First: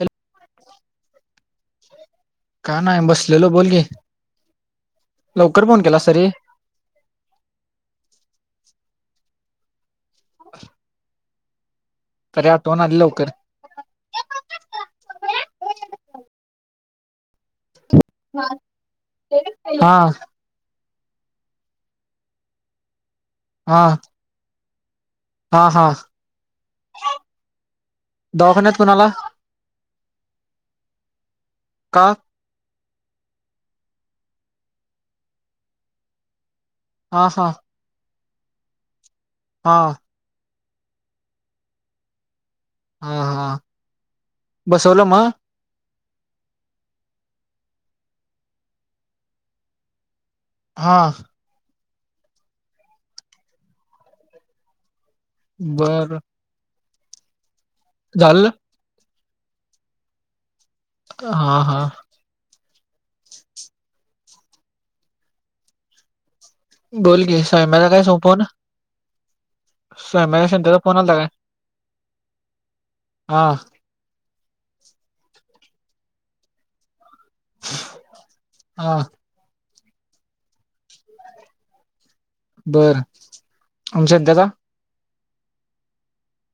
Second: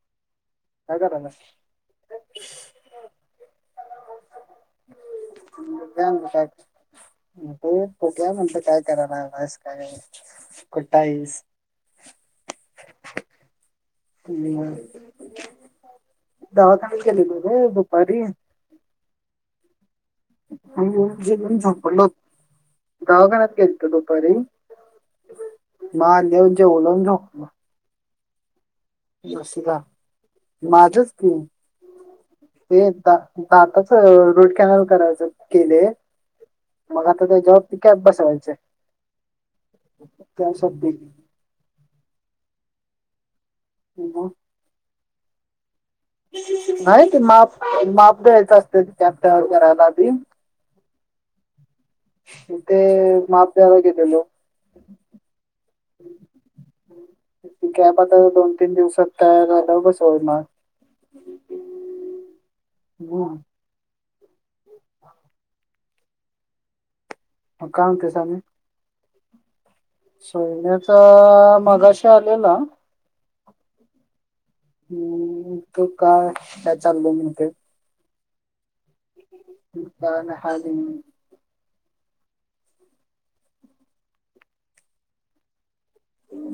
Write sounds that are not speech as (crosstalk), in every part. हला काय (unintelligible) करायला का नाय बस ललो बोलगे. म्हणत (unintelligible) काय करा ना म का कुठाई (unintelligible) ते आठवून आली लवकर. दावाखळ केेले म आहे भुपारी. (unintelligible) हा. झो गावघरात हा घत दुपारी. (unintelligible) हा हा म देऊचे बलाून शकत (unintelligible) दवाखान्यात. कुणाला नसला माझच कि. का ते द दातच रूट कॅनल करायच केले. मग आता हा ते हा जबाब त कॅब बसवायच. हा स्य (unintelligible) हा हा. ह (unintelligible) म. नाही ते माप माप द्यायचं असते कॅपव करायली. हां. म ते माप त्याला गेलेलो. बर. गॅप आता झालं दोन तीन दिवसात तयार झालं बस होय मग. हा हा. बन. बोलगे सॉय मला काय सोपव ना सोयने आलता काय तर मगाशी आलेला. हां. हम्म तू काय काय चालतय म्हणते. हा. रिकामे हाल आहेत की नाही. बर आमच्यात देता.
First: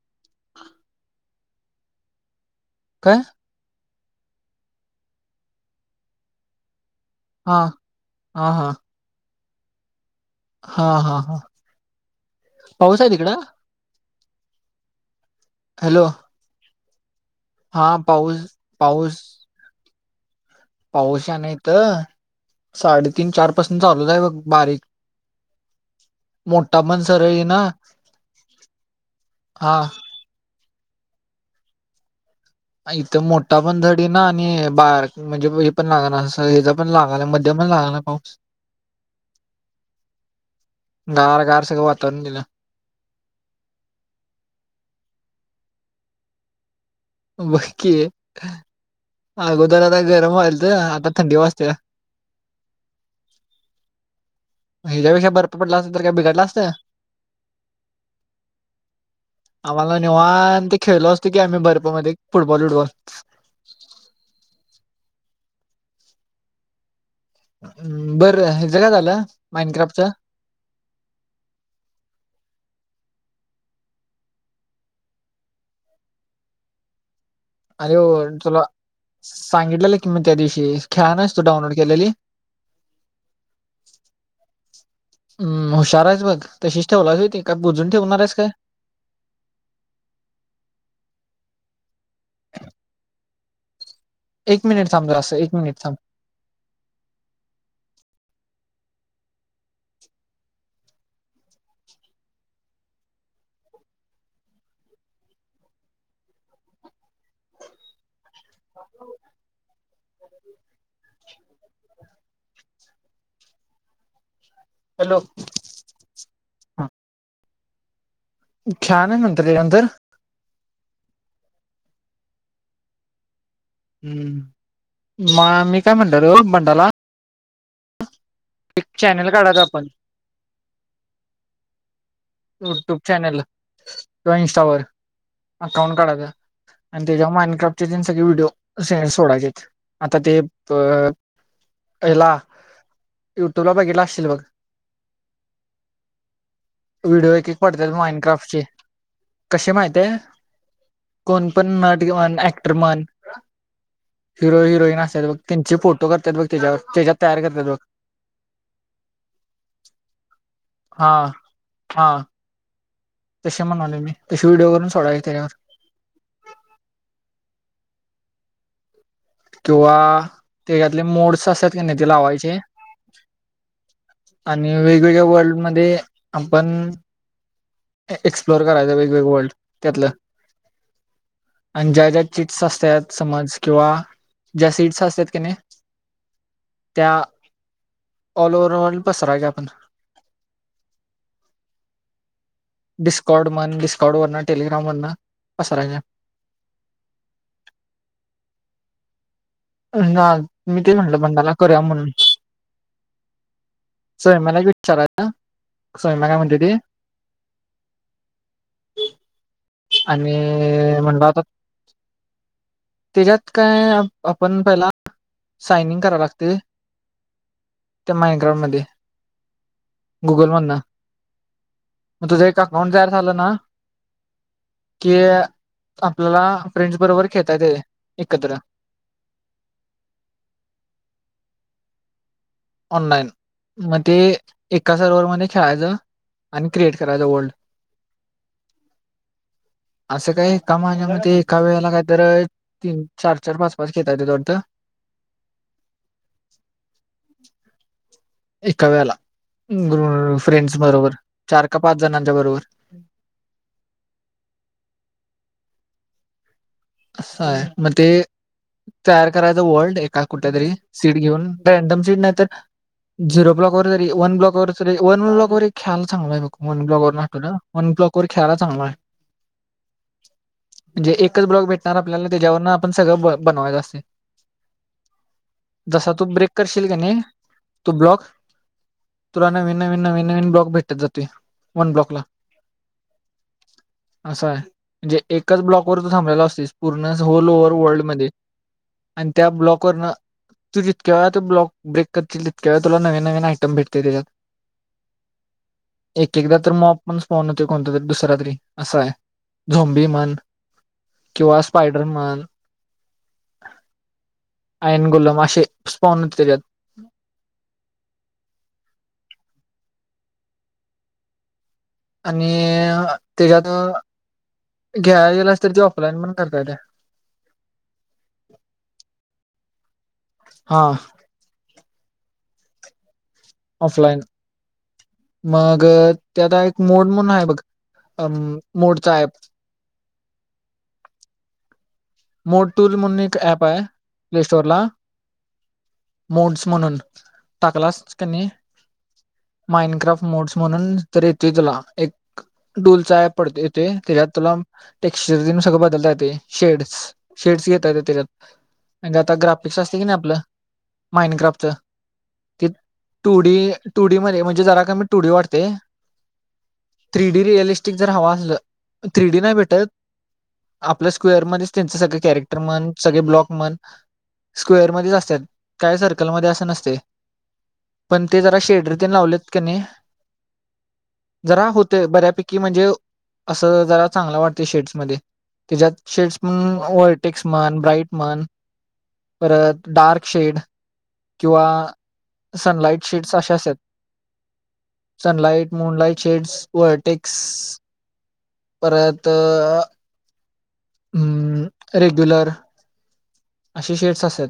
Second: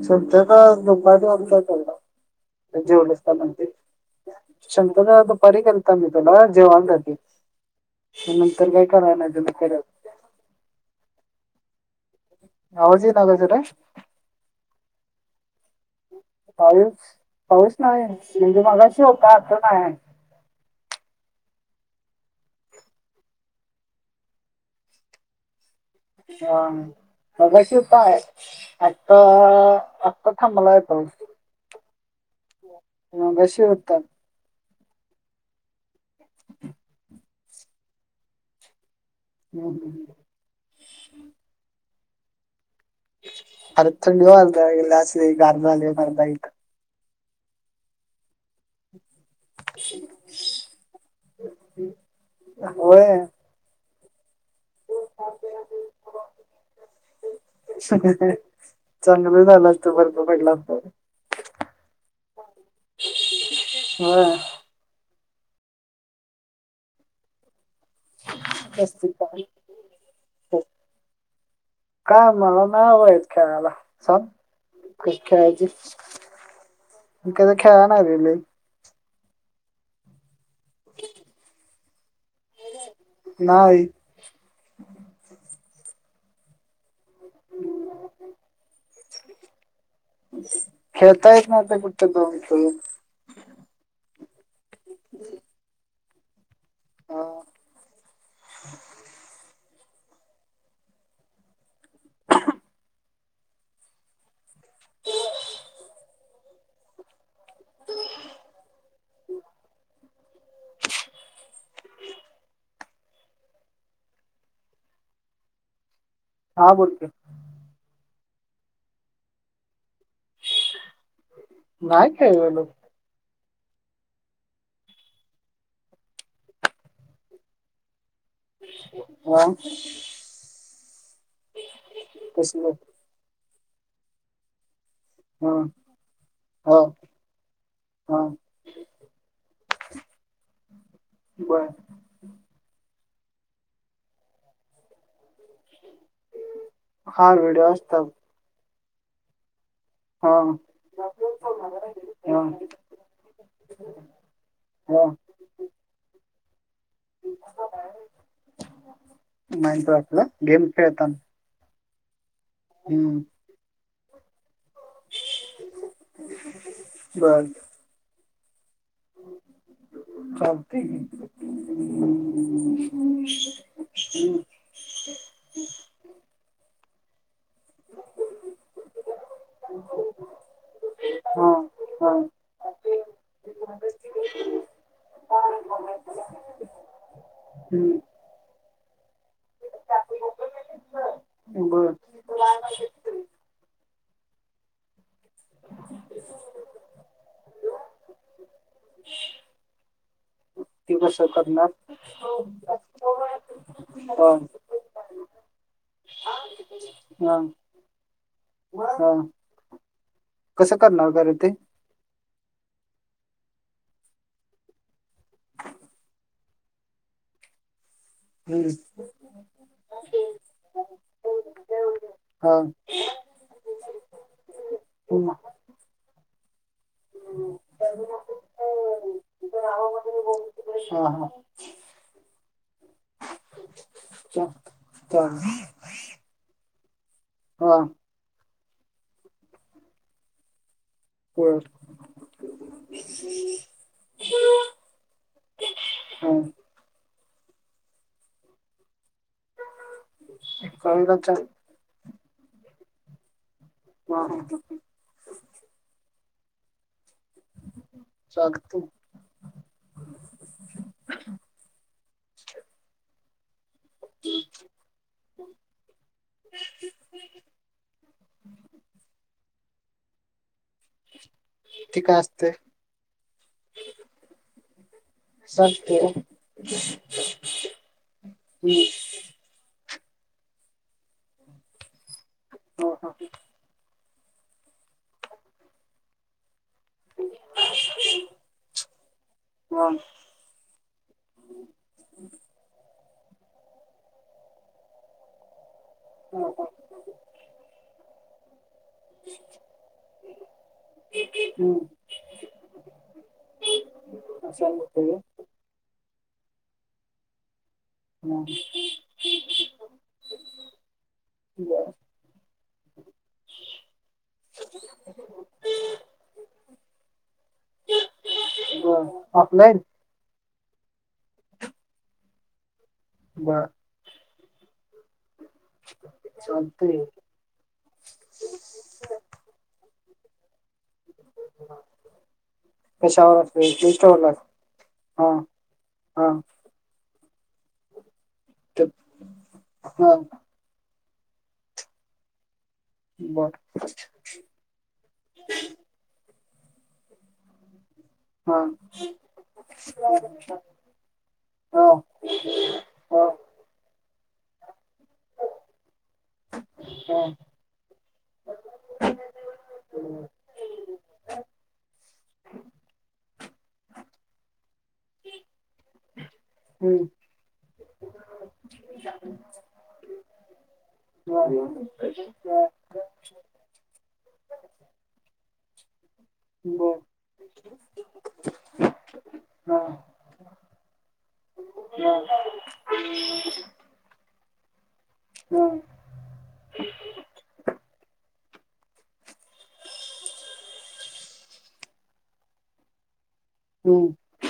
सध्या काय दुपारी वाजता काय जेवलालाव. शम्भूदाला दुपारी केलता मी जेवण हा हा हा नंतर काय कराय नाही त्यांन परत. हा हा हा. पाऊस आवाज आहे येईना व्हय तिकडं जरा हॅलो. पाऊस पाऊस हा नाही पाऊस म्हणजे मगाशी पाऊस होताआता नाय आहे. पाऊस हाय नाहीतर साडेतीन चार पासून चालूच आहे बघ बारीक ह मोठा पण सरळ येईना मघाशी हुता आता हा आता थांबलाय. हां इथं मोठा पण धड येईना आणि बारक म्हणजे हे पण लाग ना अस हेचा पण लागलय मध्यमच लागालाय पाऊस हम्म, हम्म. गार गार सगळं वातावरण दिलं अर थंडी वाजायला लागलं असं गार झालंय मर्दा इथं बाकी आहे अगोदर आता गरम व्हायलत आता थंडी वाजत्या होय ह्याच्या पेक्षा बर्फ पडला असत तर काय बिघडल असत चल आम्हाला निवांत खेळलो असत की आम्ही बर्फमध्ये मध्ये फुटबॉल बिटबॉल व्हय बरं ह्याचं काय जास्तीत झालं जास्त. माइनक्राफ्टच काय मला नाय बाबा येत खेळाला सांग खेळायचं मी कधी खेळायला अरे हो नाही रे लयं तुला सांगितलेलं कि मी त्या दिवशी खेळा नास तू डाउनलोड केलेली नाही हम्म हुशार आहेस बघ तशीच ठेवलास व्हय ते काय पूजून ठेवणारस काय आता कुठं जाऊन खेळू एक मिनिट थांब जरासं असं एक मिनिट थांब हा हॅलो हा बोलते छान आहे नंतर त्याच्या नंतर नाही खेळलेलो हम्म म मी काय म्हणलेलो मंडाला एक चॅनल हा काढयच आपण तसं युट्यूब चॅनल किंवा इनस्टावर हा अकाउंट काढायच हा आणि त्याच्या माईंडक्राफ्टचे सगळे हा व्हिडिओ सोडायचे आहेत आता ते अ बर ह्याला युट्यूब ला बघितला असशील बघ हा व्हिडिओ एक एक पडत्यात असतात माइनड क्राफ्ट चे कशे माहिताय हा कोण पण नट किंवा हा ऍक्टर म्हण हिरो हिरोईन हा असत्यात बघ त्यांचे फोटो करत्यात बघ त्याच्यावर त्याच्यात तयार करतत्यात बघ माइनक्राफ्टला गेम खेळताना हा स्थान हम्म तसे म्हणाले मी तशी व्हिडिओ वरून सोडावे तैयार बर किंवा चालते त्यातले मोड्स असातत की नाही ते लावायचे आणि वेगवेगळ्या वर्ल्ड मध्ये आपण एक्सप्लोर करायचं वेगवेग वल्ड त्यातलं हा आणि ज्या हा ज्या चिट्स असतात समाज किंवा ज्या सीट्स असतात की नाही त्या हम्म ऑल ओव वर्ल्ड पसरा का आपण बर डिस्काॉड मन डिस्काॉड वरण टेलिग्राम वरणं असं राहिच हो ह नाय मी ते म्हटलं बंडाला करूया म्हणून हा सोय मला एक विचाराय हा नाय हा ना आणि म्हणलाबाता त्याच्यात काय आपण पहिला साइन इंग करायला लागतय त्या मायक्रॉन हम्म मध्ये गुगल मध ना मग तुझं हा एक अकाउंट तयार झालं ना कि हम्म आपल्याला फ्रेंच बरोबर खेळता येतय एकत्र हा हा ऑनलाइन मग ते चा एका सरवरवर मध्ये चालेल खेळायचं आणि क्रेड करायच वल्ड हा असं काय का माझ्या म बर एका वेळेला कायतर तीन चार चार पाच पाच घेत ते वाटतं हम हम् एका व्याला अ फ्रेंड्स बरोबर कळलं चा चार का पाच जणांच्या बरोबर हा असंय मग ते चालते तयार करायचं वल्ड एका कुठल्यातरी सीट घेऊन रँडम सीट नाही तर झिरो ब्लाॅक वर जरी वन्लॉ वररी वन ब्लॉ व खेयला चांगलाय बग व ब्लॉक वरटतो ना वन ब्लाॅक खेयला चांगलाय म्हणजे एकच ब्लॉक भेटणार ते काय आपल्याला असते त्याच्यावरून आपण सगळं ब बनवायचं असतय चालते जसा तू ब्रेक करशील का नाही तू ब्लॉक तुला नवीन नवीन नवीन नवीन ब्लॉक भेटत जाते वन ब्लॉकला हो ह असं आहे म्हणजे एकाच ब्लॉकवर तू थांबलेला असतेस पूर्ण ऑल ओव्ह वर्ल्डमध्ये आणि त्या ब्लॉक वरन तू जितक्या वेळा तु ब्लॉक ब्रेक करतील तितक्या वेळा तुला नवीन नवीन आयटम भेटते त्याच्यात एक एकदा तर मग पण फोन होते कोणता तरी दुसरा तरी आसाय झमबि मन ऑफलाईन स्पाडरमन आयन गोलमाशे पाहून त्याच्यात हम आणि त्याच्यात घ्या गेलास तर त ऑफलाईन पण करता येतय ब हा बर ऑफलाईन मग त्यात एक चालतंय मोड म्हणून आहे बघ अम् मोडतात तेच ना मोड टुर्ण म्हणून एक ॲप आहे प्ले स्टोर ला हा हा मोड्स म्हणून टाकलाच कनी ते माइंड हा क्राफ्ट मोड्स म्हणून तरी येतय तुला एक डोलचा ॲप बर पडत येतय त्याच्यात तुला टेक्सचर सगळं बदलता येते शेड्स शेड्स घेता येतय हा त्याच्यात आता ग्राफिक्स असतय की नाही आपलं माईंडक्राफ्टच हा हा ते two D two two D मध्ये म्हणजे जरा कमी टु डी वाटतय हा थ्री डी रिअलिस्टिक जर हवा असलं थ्री डी नाही भेटत आपल्या स्क्वेअर मध्येच त्यांचे सगळे कॅरेक्टर म्हण सगळे ब्लाॅकने म्हण स्क्वेअरमध्ये असत्यात काय जर त्याच्या मध्ये अस नसतय हम्म पण ते जरा शेडरी लावलेत की नाही जरा लावलीत होते कणी बऱ्यापैकी म्हणजे त्यात असं जरा चांगला वाटतोय शेड्समध्ये त्याच्यात शेड्स अ बर ऑलटेक्स म्हन ब्राईट म्हन हा परत डार्क शेड किंवा सनलाइट शेड्स अशे असत्यात सनलाइट मूनलाईट शेड्स वरटेक्स परत अम रेग्युलर अशी हम्म शेड्स असत्यात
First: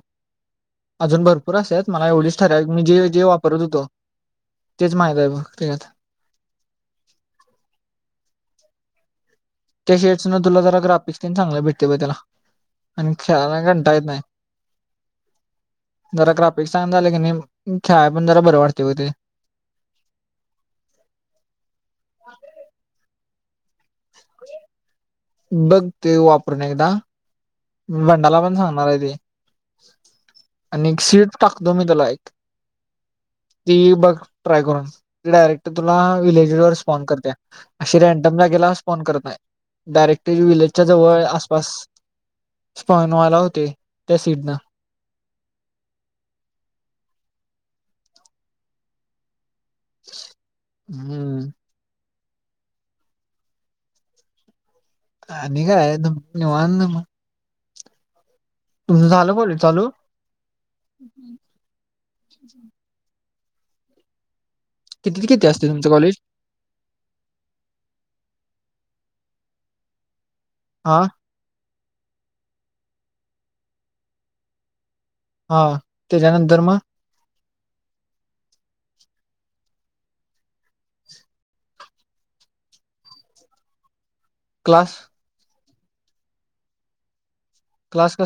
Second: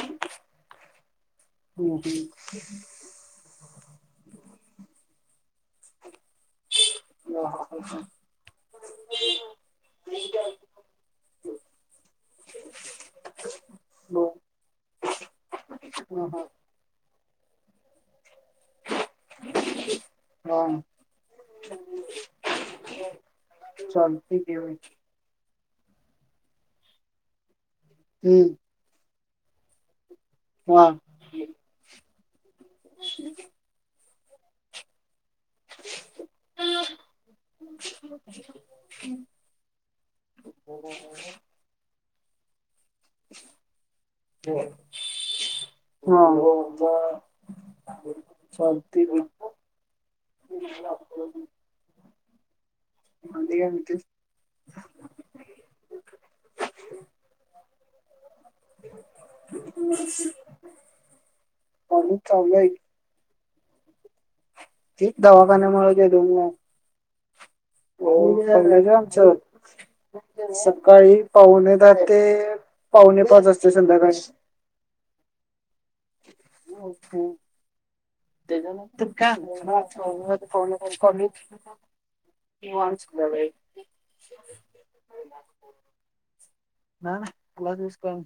अजून भर पुर असत्यात हम्म मला हम्म, एवढीच ठरावीक मी जे जे वापरत होतो तेच माहित आहे बघ त्यात हू हा ह ह त्या शेड्स न तुला जरा ग्राफिक्स तेन चांगलं भेटते ब तेला आणि ख कंटाळा येत नाही बर जरा हा ग्राफीक्स छान झाले क नई मग कार्ड मग जरा बर वाटतय मग ते चालतय घे बघ ते वापरून एकदा मी बंडाला पण हम्म सांगणार आहे ते हा आणि एक शीड्स टाकतो मी त्याला एक ती बघ ट्राय करून डायरेक्ट तुला व्हिलेज वर स्पॉन करतय अशी रॅड्डम जागेला स्पॉन करत नाही डायरेक्ट व्हिलेजच्या जवळ आसपास स्पाॅनवाला होतय त्या स्पीडन हा हो चा.. बर चालतय की बर टाकतो घे हम्म आणि काय म्हणतोईस आणि काय एकदम निवांत आहे मग तुमचं झालं कॉलेज काय चालू? नाही चांगलं आहे तेच किती ते किती असते तुमचं दवाखान्यामुळ कॉलेज? घडलं नाय दवाखाना आहे ना आमचा हा सकाळी पावणे तर ते पावणे पाच वाजते संध्याकाळी हा तेच्यानंतर मग त्याच्यानंतर काय मग फोनवर कॉल येतोय ना ती पण शिकलेलोय क्लास नाय नाय क्लास बीस काय नाय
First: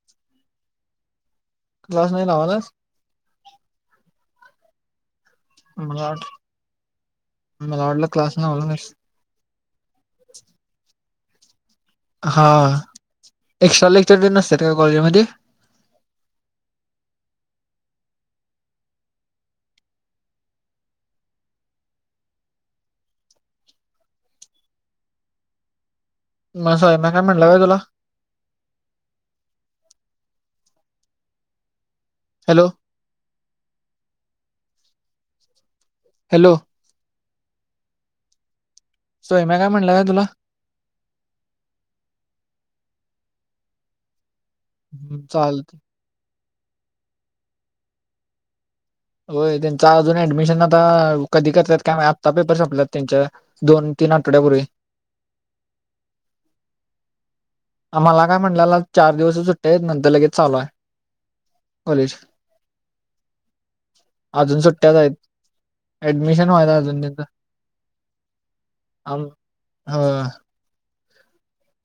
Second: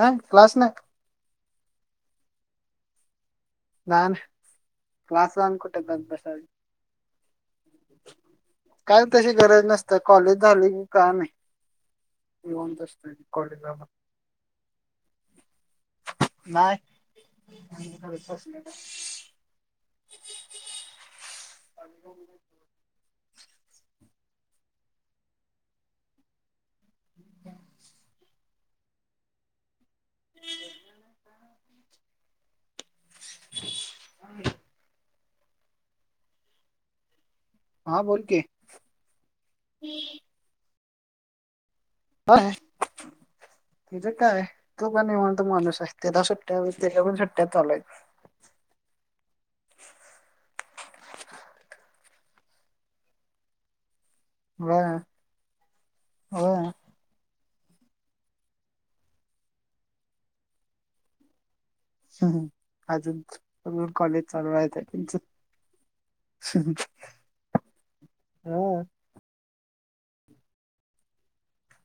नाही क्लास नाही क्लास नाही लावायला नाय क्लास ला आणि कुट जात मला वाट बसायचं मला वाटलं क्लास लावणार आहेस तशी गरज कॉलेज झाली की काय नाही हा निवांत असतोय कॉलेजला मग. एक्स्ट्रा लेक्चर दे नसतात का कॉलेज मध्ये नाहीय वि अ म सैफ्या काय म्हटलं का तुला हॅलो ह हॅलो हा बोल के सोम्या काय म्हटलं का तुला काय तचं काय तो का निवांत हम्म, म्हणतो चालतं माणूस आहे त्याला अस सुट्या तेच्या पण सुट्ट्या चालूयत होय त्यांच अजून ऍडमिशन आता कधी करल्यात का आत्ता पेपर संपलात त्यांच्या दोन तीन आठवड्यापूर्वी व्हय व्हय आम्हाला काय म्हटलं चार दिवस सुट्टया नंतर लगेच चालू आहे कॉलेज हम् अजून कॉलेज चालू व्हायचं आहे त्यांच अऍडमिशन व्हायचं अजून त्याचं हा अजून होय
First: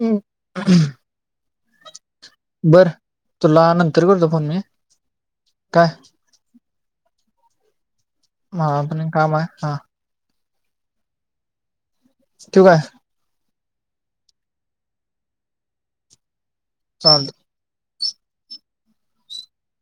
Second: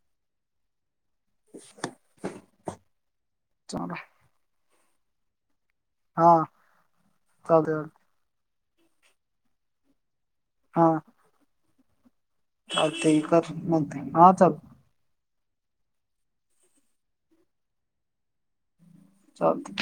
हम् बर तुला चाल नंतर करतो फोन मी काय हा चालतंय चालतंय मला पण एक काम आहे हा हा ठेवू काय चालतंय की कर नंतर हा चालतंय चालतंय चालतंय